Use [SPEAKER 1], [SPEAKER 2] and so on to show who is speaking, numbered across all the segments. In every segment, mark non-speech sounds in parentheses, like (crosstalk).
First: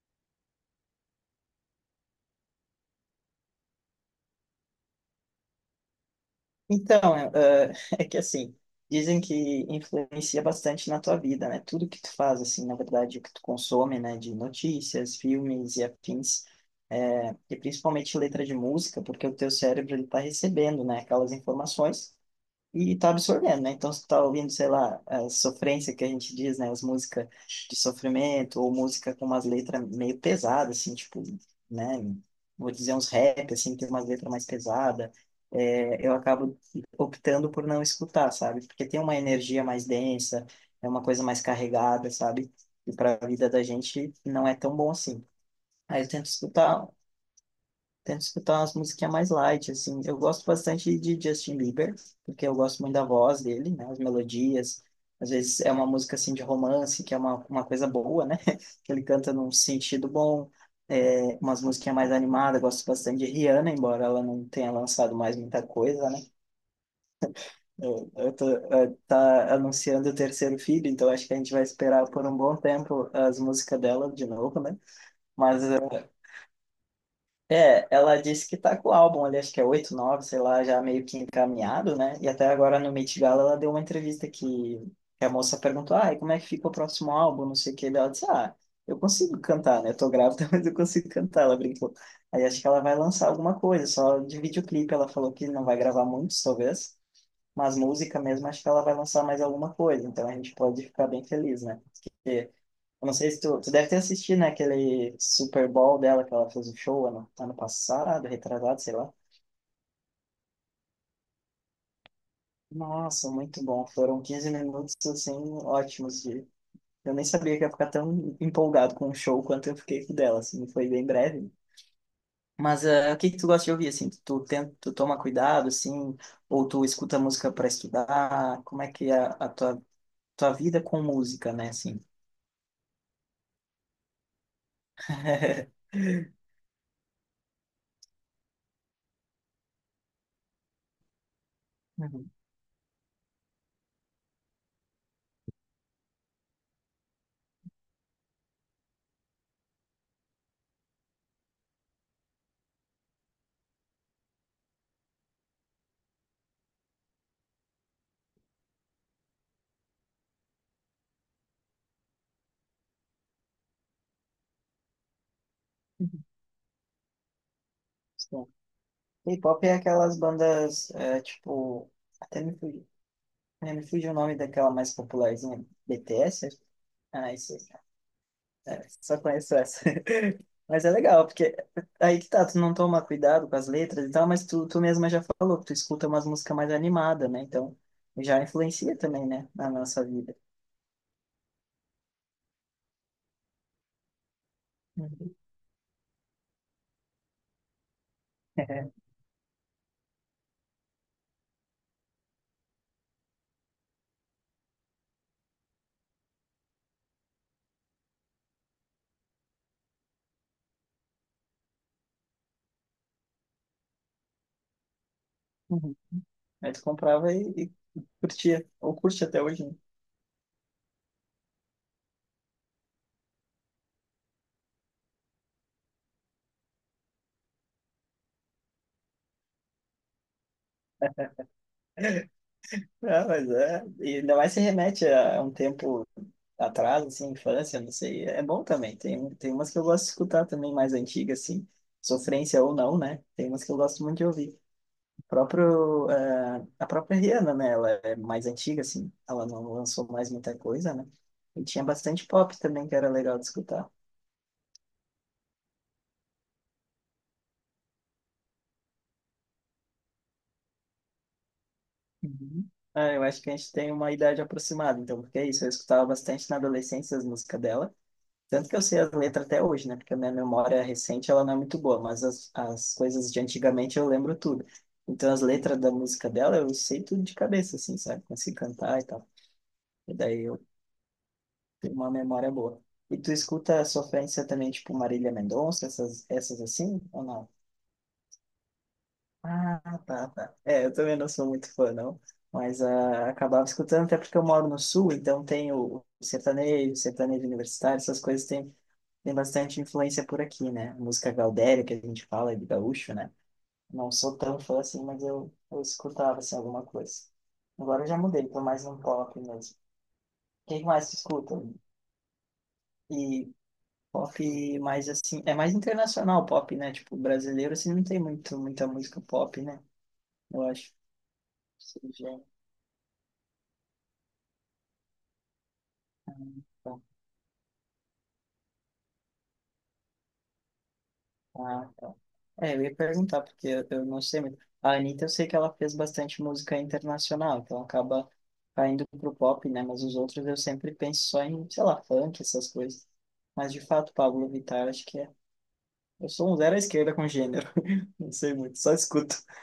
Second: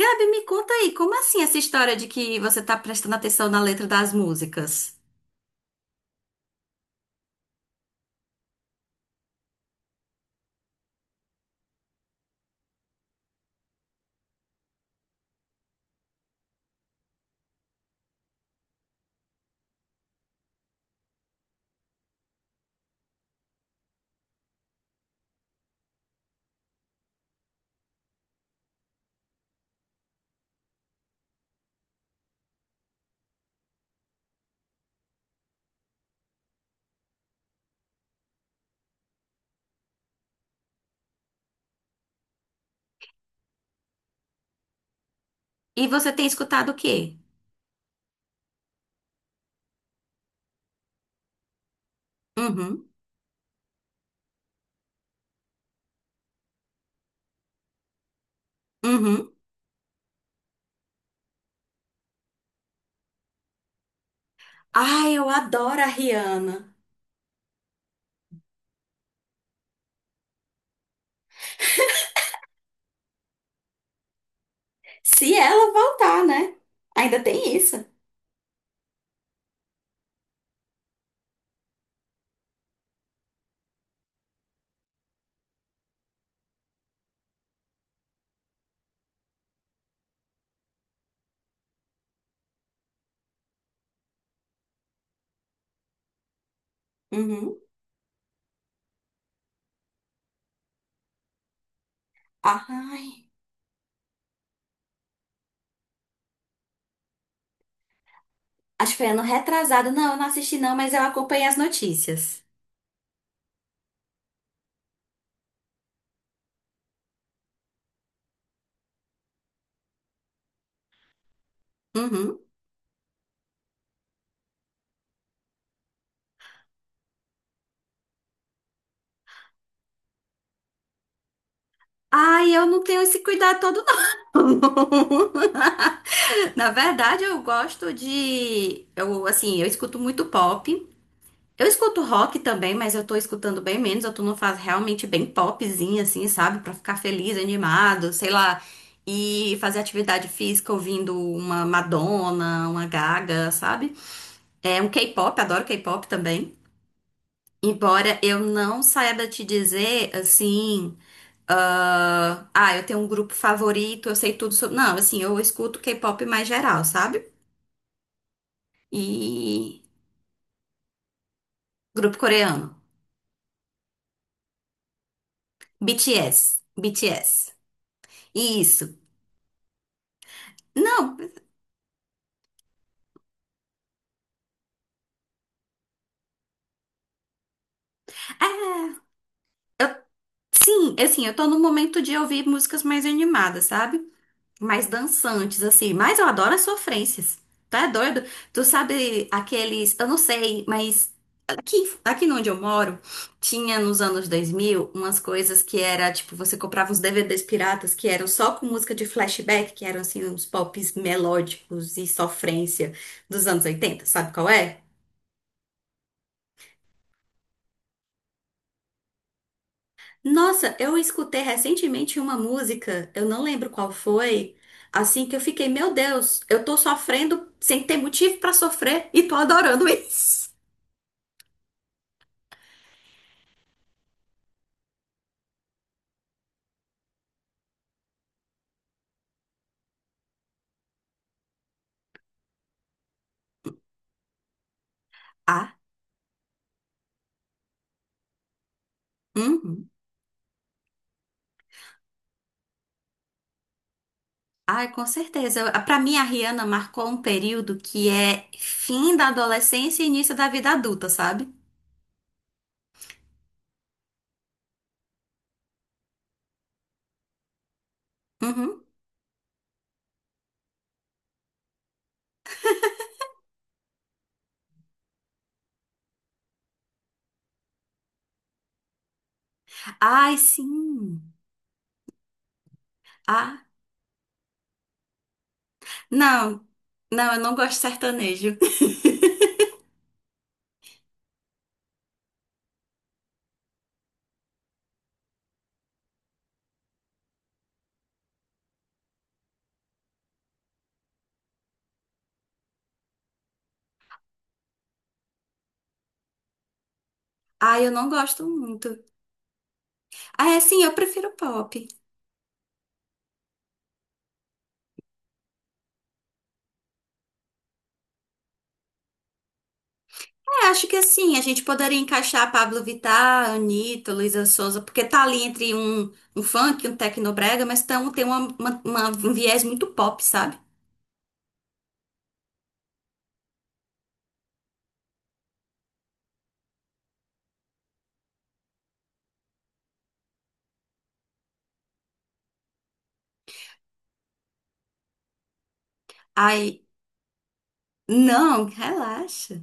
[SPEAKER 1] Gabi, me conta aí, como assim essa história de que você tá prestando atenção na letra das músicas?
[SPEAKER 2] Então, (laughs) é que assim, dizem que influencia bastante na tua vida, né? Tudo que tu faz, assim, na verdade, o que tu consome, né? De notícias, filmes e afins, e principalmente letra de música, porque o teu cérebro, ele tá recebendo, né? Aquelas informações e tá absorvendo, né? Então, se tá ouvindo, sei lá, a sofrência que a gente diz, né? As músicas de sofrimento, ou música com umas letras meio pesadas, assim, tipo, né? Vou dizer uns rap, assim, que tem umas letras mais pesadas. É, eu acabo optando por não escutar, sabe? Porque tem uma energia mais densa, é uma coisa mais carregada, sabe? E para a vida da gente não é tão bom assim.
[SPEAKER 1] E
[SPEAKER 2] Aí eu
[SPEAKER 1] você tem
[SPEAKER 2] tento
[SPEAKER 1] escutado o
[SPEAKER 2] escutar
[SPEAKER 1] quê?
[SPEAKER 2] Tento escutar umas musiquinhas mais light, assim. Eu gosto bastante de Justin Bieber, porque eu gosto
[SPEAKER 1] Uhum.
[SPEAKER 2] muito da voz dele, né? As melodias. Às vezes é uma música, assim, de romance, que é uma coisa boa, né? (laughs) Que ele
[SPEAKER 1] Uhum.
[SPEAKER 2] canta num sentido bom. É, umas musiquinhas mais animadas. Eu gosto bastante de Rihanna, embora ela não tenha
[SPEAKER 1] Ai,
[SPEAKER 2] lançado
[SPEAKER 1] eu
[SPEAKER 2] mais muita
[SPEAKER 1] adoro a
[SPEAKER 2] coisa, né?
[SPEAKER 1] Rihanna.
[SPEAKER 2] Tá anunciando o terceiro filho, então acho que a gente vai esperar por um bom tempo as músicas dela de novo, né?
[SPEAKER 1] Se
[SPEAKER 2] Mas
[SPEAKER 1] ela voltar, né? Ainda tem isso.
[SPEAKER 2] é, ela disse que tá com o álbum ali, acho que é 8 9, sei lá, já meio que encaminhado, né? E até agora no Met Gala ela deu uma entrevista que a moça perguntou, ah, e como é que fica o próximo álbum, não sei o que, daí ela disse, ah, eu consigo cantar, né? Eu tô grávida, (laughs) mas eu consigo cantar, ela brincou. Aí acho que ela vai lançar alguma coisa, só de videoclipe ela falou que não vai gravar muitos, talvez,
[SPEAKER 1] Uhum.
[SPEAKER 2] mas música mesmo acho que ela vai lançar mais alguma coisa, então a gente pode ficar bem feliz, né? Porque eu
[SPEAKER 1] Ai,
[SPEAKER 2] não sei se tu deve ter assistido, né, aquele Super Bowl dela que ela fez o show ano passado, retrasado,
[SPEAKER 1] acho
[SPEAKER 2] sei
[SPEAKER 1] que foi
[SPEAKER 2] lá.
[SPEAKER 1] ano retrasado. Não, eu não assisti não, mas eu acompanhei as notícias.
[SPEAKER 2] Nossa, muito bom. Foram 15 minutos, assim, ótimos de. Eu nem sabia que ia ficar tão empolgado com o show quanto eu fiquei com o dela, assim, foi bem breve.
[SPEAKER 1] Uhum.
[SPEAKER 2] Mas o que que tu gosta de ouvir, assim? Tu toma cuidado, assim, ou tu escuta música para estudar? Como é que é a tua vida com música, né, assim?
[SPEAKER 1] Ai, eu não tenho esse cuidado todo, não.
[SPEAKER 2] (laughs)
[SPEAKER 1] (laughs) Na verdade, eu gosto de... Eu, assim, eu escuto muito pop. Eu escuto
[SPEAKER 2] Uhum.
[SPEAKER 1] rock também, mas eu tô escutando bem menos. Eu tô numa fase realmente bem popzinha, assim, sabe? Pra ficar feliz, animado, sei lá. E fazer atividade física ouvindo uma Madonna, uma Gaga, sabe? É um K-pop, adoro K-pop também. Embora eu não saiba te dizer, assim. Eu tenho um grupo favorito, eu sei tudo sobre. Não, assim, eu escuto K-pop mais geral, sabe? E.
[SPEAKER 2] K-pop é aquelas bandas, tipo,
[SPEAKER 1] Grupo
[SPEAKER 2] até me
[SPEAKER 1] coreano.
[SPEAKER 2] fugiu, né, me fugiu o nome daquela mais popularzinha, BTS?
[SPEAKER 1] BTS.
[SPEAKER 2] Ah,
[SPEAKER 1] BTS.
[SPEAKER 2] isso, é,
[SPEAKER 1] Isso.
[SPEAKER 2] só conheço essa. (laughs) Mas é
[SPEAKER 1] Não.
[SPEAKER 2] legal, porque aí que tá, tu não toma cuidado com as letras e tal, mas tu mesma já falou que tu escuta umas músicas mais animadas, né? Então, já
[SPEAKER 1] É.
[SPEAKER 2] influencia também, né, na
[SPEAKER 1] Eu-
[SPEAKER 2] nossa vida.
[SPEAKER 1] sim, assim, eu tô no momento de ouvir músicas mais animadas, sabe? Mais
[SPEAKER 2] Uhum. (laughs)
[SPEAKER 1] dançantes, assim. Mas eu adoro as sofrências. Tá é doido? Tu
[SPEAKER 2] É.
[SPEAKER 1] sabe aqueles. Eu não sei, mas aqui, aqui onde eu moro, tinha nos anos 2000 umas coisas que era tipo: você comprava uns DVDs piratas que eram só com música de flashback, que eram assim, uns pops melódicos e sofrência dos anos 80. Sabe qual é?
[SPEAKER 2] Uhum. Aí tu comprava e curtia, ou curte até hoje, né?
[SPEAKER 1] Nossa, eu escutei recentemente uma música, eu não lembro qual foi, assim que eu fiquei, meu Deus, eu tô sofrendo sem ter motivo pra sofrer e tô adorando (laughs) isso.
[SPEAKER 2] Ah, mas é, e ainda mais se remete a um tempo atrás, assim, infância, não sei, é bom também. Tem umas que eu gosto de escutar também, mais antigas, assim, sofrência ou não, né? Tem umas que eu gosto muito de ouvir.
[SPEAKER 1] Ah,
[SPEAKER 2] A própria Rihanna, né? Ela é mais antiga, assim, ela não
[SPEAKER 1] uhum.
[SPEAKER 2] lançou mais muita coisa, né? E tinha bastante pop também, que era legal de escutar.
[SPEAKER 1] Ai, com certeza. Pra mim, a Rihanna marcou um período que é fim da adolescência e início da vida adulta, sabe?
[SPEAKER 2] Uhum. Ah, eu acho que a gente tem uma idade aproximada, então, porque é isso, eu escutava bastante na adolescência as músicas dela. Tanto que eu
[SPEAKER 1] Uhum.
[SPEAKER 2] sei as letras até hoje, né? Porque a minha memória recente ela não é muito boa, mas as coisas de antigamente eu lembro tudo. Então as letras da música dela eu sei tudo de cabeça, assim, sabe? Consigo cantar e tal. E
[SPEAKER 1] Ai,
[SPEAKER 2] daí eu
[SPEAKER 1] sim.
[SPEAKER 2] tenho uma memória boa. E tu
[SPEAKER 1] Ah,
[SPEAKER 2] escuta a sofrência também, tipo Marília Mendonça, essas
[SPEAKER 1] não,
[SPEAKER 2] assim, ou
[SPEAKER 1] não, eu
[SPEAKER 2] não?
[SPEAKER 1] não gosto de sertanejo. (laughs)
[SPEAKER 2] Ah, tá, tá. É, eu também não sou muito fã, não. Mas ah, acabava escutando, até porque eu moro no sul, então tem o sertanejo, sertanejo universitário, essas coisas têm tem bastante influência por aqui, né? Música gaudéria, que a gente fala, de gaúcho, né? Não sou tão fã assim, mas eu escutava, assim, alguma coisa.
[SPEAKER 1] Ai, eu
[SPEAKER 2] Agora eu
[SPEAKER 1] não
[SPEAKER 2] já
[SPEAKER 1] gosto
[SPEAKER 2] mudei, tô mais
[SPEAKER 1] muito.
[SPEAKER 2] no pop mesmo.
[SPEAKER 1] Ah, é, sim,
[SPEAKER 2] Quem
[SPEAKER 1] eu
[SPEAKER 2] mais tu
[SPEAKER 1] prefiro
[SPEAKER 2] escuta?
[SPEAKER 1] pop.
[SPEAKER 2] E pop mais, assim, é mais internacional pop, né? Tipo, brasileiro, assim, não tem muita música pop, né? Eu
[SPEAKER 1] É, acho
[SPEAKER 2] acho.
[SPEAKER 1] que assim, a gente poderia
[SPEAKER 2] Sim, já.
[SPEAKER 1] encaixar Pablo Vittar, Anitta, Luísa Sonza, porque tá ali entre um, um funk, um
[SPEAKER 2] Então.
[SPEAKER 1] tecnobrega, mas tão, tem um viés muito pop, sabe?
[SPEAKER 2] Ah, tá. É, eu ia perguntar, porque eu não sei muito. A Anitta, eu sei que ela fez bastante música internacional, então acaba caindo pro pop, né? Mas os outros eu sempre penso só em, sei lá, funk, essas coisas. Mas de fato, Pablo Vittar, acho que é. Eu sou um zero à
[SPEAKER 1] Aí,
[SPEAKER 2] esquerda com gênero. (laughs) Não sei
[SPEAKER 1] não,
[SPEAKER 2] muito, só escuto.
[SPEAKER 1] relaxa.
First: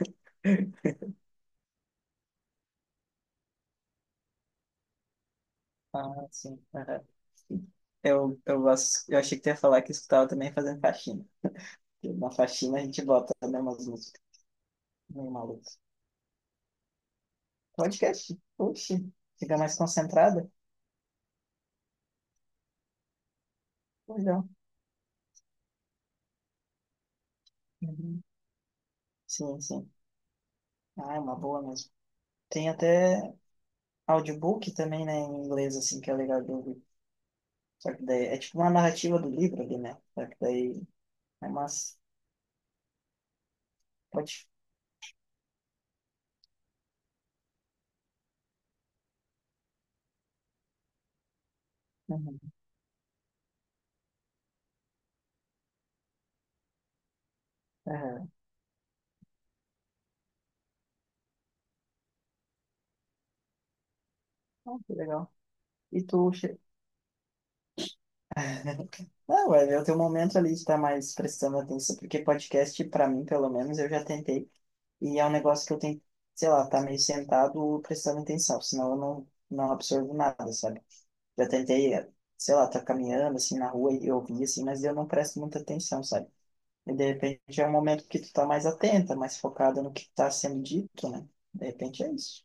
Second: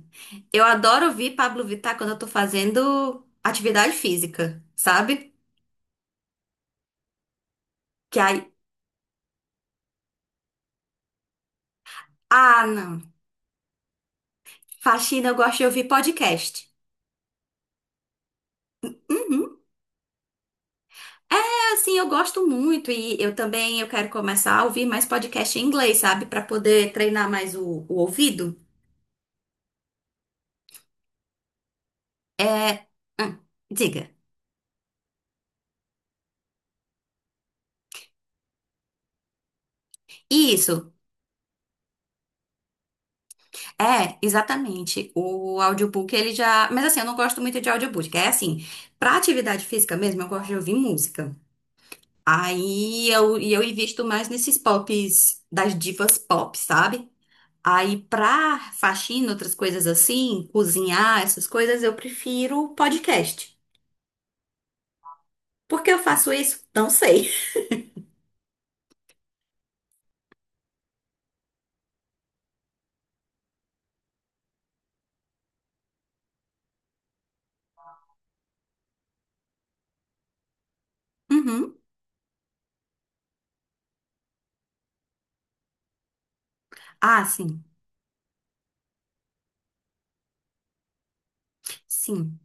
[SPEAKER 1] Eu
[SPEAKER 2] (laughs)
[SPEAKER 1] adoro ouvir Pablo Vittar quando eu tô fazendo atividade física, sabe?
[SPEAKER 2] Ah, sim, aham.
[SPEAKER 1] Que aí,
[SPEAKER 2] Eu achei que tu ia falar que escutava também fazendo faxina. Na
[SPEAKER 1] ah,
[SPEAKER 2] faxina a
[SPEAKER 1] não.
[SPEAKER 2] gente bota, também umas músicas
[SPEAKER 1] Faxina,
[SPEAKER 2] meio
[SPEAKER 1] eu gosto de
[SPEAKER 2] malucas.
[SPEAKER 1] ouvir podcast.
[SPEAKER 2] Podcast, oxe, fica
[SPEAKER 1] Uhum.
[SPEAKER 2] mais concentrada.
[SPEAKER 1] É, assim, eu gosto muito e eu também eu quero
[SPEAKER 2] Pois é.
[SPEAKER 1] começar a ouvir mais podcast em inglês, sabe? Pra poder treinar mais o
[SPEAKER 2] Uhum.
[SPEAKER 1] ouvido.
[SPEAKER 2] Sim, sim. Ah, é uma boa mesmo. Tem
[SPEAKER 1] É,
[SPEAKER 2] até
[SPEAKER 1] hum, diga.
[SPEAKER 2] audiobook também, né, em inglês, assim, que é legal de ouvir. Só que daí é tipo uma narrativa do livro ali, né? Só que daí
[SPEAKER 1] Isso,
[SPEAKER 2] é massa.
[SPEAKER 1] é,
[SPEAKER 2] Pode.
[SPEAKER 1] exatamente. O audiobook, ele já. Mas assim, eu não gosto muito de audiobook. É assim, pra atividade física mesmo, eu gosto de ouvir música.
[SPEAKER 2] Uhum.
[SPEAKER 1] Aí eu, e eu invisto mais nesses pops, das divas pop, sabe? Aí
[SPEAKER 2] Aham.
[SPEAKER 1] pra faxina, outras coisas assim, cozinhar, essas coisas, eu prefiro podcast.
[SPEAKER 2] Ah, que legal.
[SPEAKER 1] Por que eu
[SPEAKER 2] E tu.
[SPEAKER 1] faço isso? Não sei.
[SPEAKER 2] (laughs) Não, vai ver o teu momento ali de estar mais prestando atenção, porque podcast, pra mim, pelo menos, eu já tentei. E é um negócio que eu tenho, sei lá, tá meio sentado prestando atenção, senão eu não absorvo nada, sabe? Já
[SPEAKER 1] Uhum.
[SPEAKER 2] tentei, sei lá, tá caminhando assim na rua e ouvir assim, mas eu não presto muita atenção, sabe? E de
[SPEAKER 1] Ah,
[SPEAKER 2] repente
[SPEAKER 1] sim,
[SPEAKER 2] é um momento que tu tá mais atenta, mais focada no que tá sendo dito, né? De repente é
[SPEAKER 1] sim.
[SPEAKER 2] isso.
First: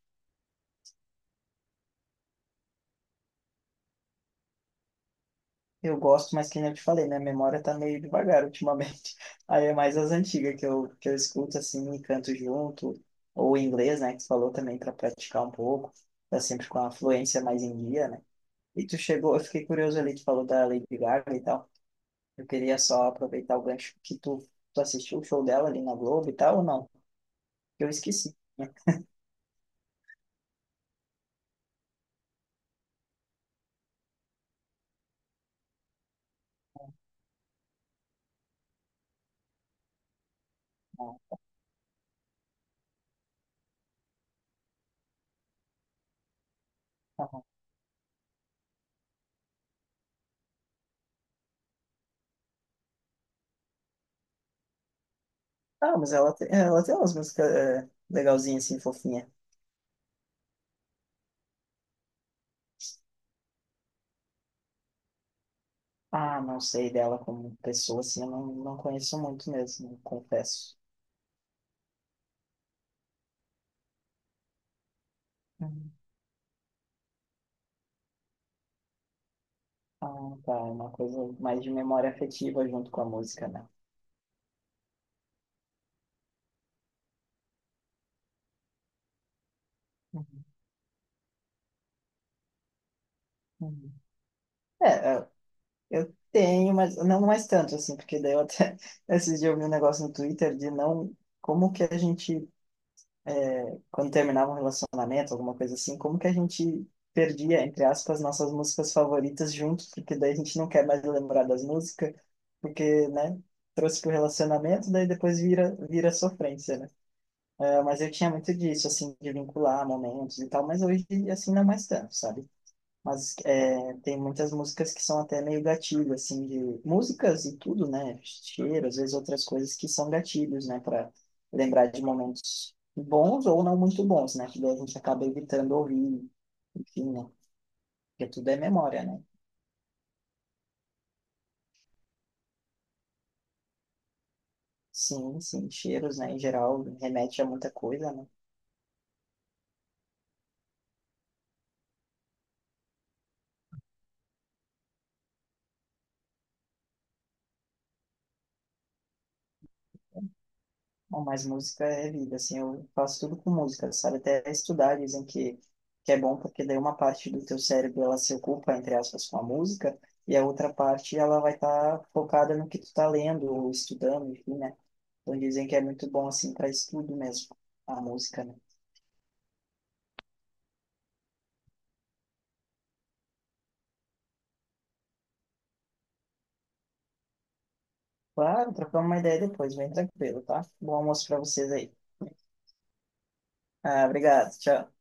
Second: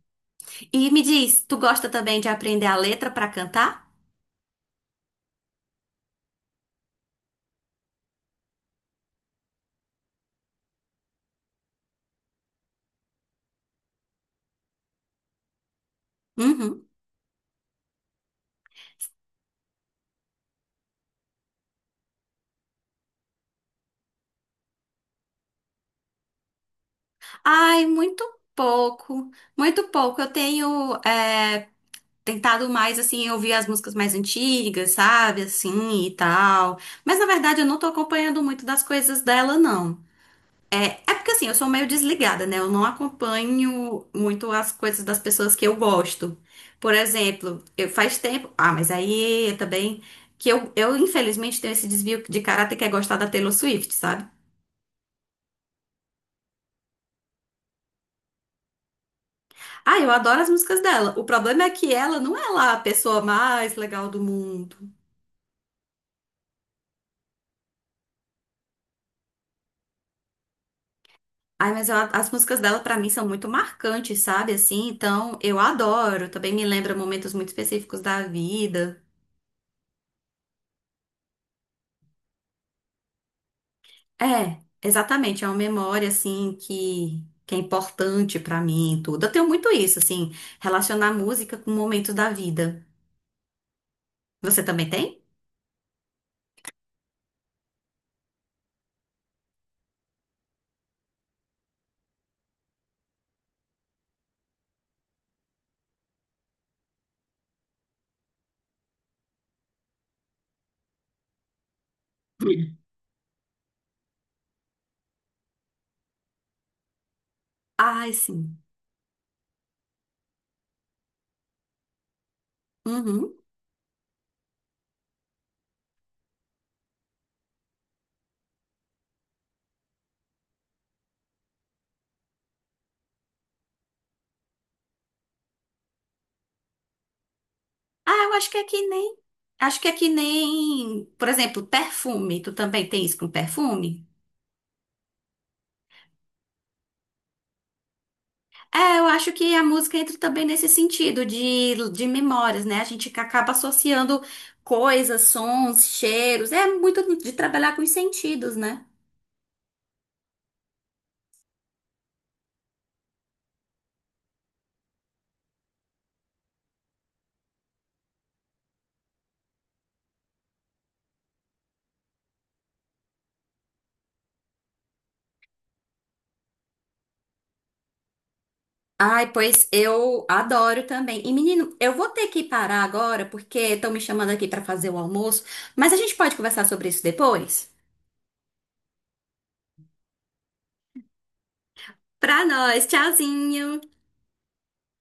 [SPEAKER 1] E me diz, tu gosta também de aprender a letra pra cantar?
[SPEAKER 2] Eu gosto, mas que nem eu te falei, minha memória tá meio devagar ultimamente. (laughs) Aí é mais as antigas que que eu escuto assim e canto junto, ou em inglês, né? Que tu falou também para praticar um pouco, tá sempre com
[SPEAKER 1] Uhum.
[SPEAKER 2] a fluência mais em dia, né? E tu chegou, eu fiquei curioso ali, tu falou da Lady Gaga e tal. Eu queria só aproveitar o gancho que tu assistiu o show dela ali na Globo e tal, ou não?
[SPEAKER 1] Ai,
[SPEAKER 2] Eu
[SPEAKER 1] muito
[SPEAKER 2] esqueci.
[SPEAKER 1] pouco, muito pouco. Eu tenho é, tentado mais, assim, ouvir as músicas mais antigas, sabe, assim e tal. Mas na verdade eu não tô acompanhando muito das coisas dela, não. É, é
[SPEAKER 2] Não.
[SPEAKER 1] porque assim, eu sou meio desligada, né? Eu não acompanho muito as coisas das pessoas que eu gosto. Por
[SPEAKER 2] Aham.
[SPEAKER 1] exemplo, eu faz tempo. Ah, mas aí também. Infelizmente, tenho esse desvio de caráter que é gostar da Taylor Swift, sabe?
[SPEAKER 2] Ah, mas ela tem umas músicas, legalzinhas, assim, fofinha.
[SPEAKER 1] Ah, eu adoro as músicas dela. O problema é que ela não é lá a pessoa mais legal do mundo.
[SPEAKER 2] Ah, não sei dela como pessoa, assim, eu não conheço muito mesmo, confesso.
[SPEAKER 1] Ai, mas as músicas dela pra mim são muito marcantes, sabe? Assim, então eu
[SPEAKER 2] Uhum.
[SPEAKER 1] adoro. Também me lembra momentos muito específicos da vida.
[SPEAKER 2] Ah, tá, é uma coisa mais de memória afetiva junto com a música, né?
[SPEAKER 1] É, exatamente. É uma memória assim que é importante pra mim, e tudo. Eu tenho muito isso, assim,
[SPEAKER 2] Uhum.
[SPEAKER 1] relacionar música com momentos da vida.
[SPEAKER 2] Uhum.
[SPEAKER 1] Você também
[SPEAKER 2] É,
[SPEAKER 1] tem?
[SPEAKER 2] eu tenho, mas não mais tanto, assim, porque daí eu até (laughs) esses dias eu vi um negócio no Twitter de não, como que a gente quando terminava um relacionamento, alguma coisa assim, como que a gente perdia, entre aspas, nossas músicas favoritas juntos, porque daí a gente não quer mais lembrar das músicas, porque, né, trouxe pro relacionamento, daí depois vira sofrência, né? É, mas eu
[SPEAKER 1] Ai,
[SPEAKER 2] tinha muito
[SPEAKER 1] sim.
[SPEAKER 2] disso, assim, de vincular momentos e tal, mas hoje, assim, não mais tanto, sabe?
[SPEAKER 1] Uhum.
[SPEAKER 2] Mas é, tem muitas músicas que são até meio gatilho, assim, de músicas e tudo, né? Cheiro, às vezes outras coisas que são gatilhos, né? Para lembrar de momentos bons ou não muito bons, né? Que daí a gente acaba evitando ouvir, enfim, né?
[SPEAKER 1] Ah,
[SPEAKER 2] Porque
[SPEAKER 1] eu
[SPEAKER 2] tudo
[SPEAKER 1] acho que
[SPEAKER 2] é
[SPEAKER 1] é que
[SPEAKER 2] memória,
[SPEAKER 1] nem.
[SPEAKER 2] né?
[SPEAKER 1] Acho que é que nem, por exemplo, perfume. Tu também tem isso com perfume?
[SPEAKER 2] Sim, sim, cheiros, né? Em geral, remete a muita coisa, né?
[SPEAKER 1] É, eu acho que a música entra também nesse sentido de memórias, né? A gente acaba associando coisas, sons, cheiros. É muito de trabalhar com os sentidos, né?
[SPEAKER 2] Bom, mas música é vida, assim, eu faço tudo com música, sabe? Até estudar dizem que é bom porque daí uma parte do teu cérebro ela se ocupa, entre aspas, com a música e a outra parte ela vai estar focada no que tu tá lendo ou estudando, enfim, né? Então dizem que é muito bom, assim, para estudo mesmo, a música, né?
[SPEAKER 1] Ai, pois eu adoro também. E menino, eu vou ter que parar agora porque estão me chamando aqui para fazer o almoço, mas a gente pode conversar sobre isso depois?
[SPEAKER 2] Claro, trocamos uma ideia depois, bem tranquilo, tá? Bom almoço para vocês aí.
[SPEAKER 1] Pra nós, tchauzinho!
[SPEAKER 2] Ah, obrigado, tchau.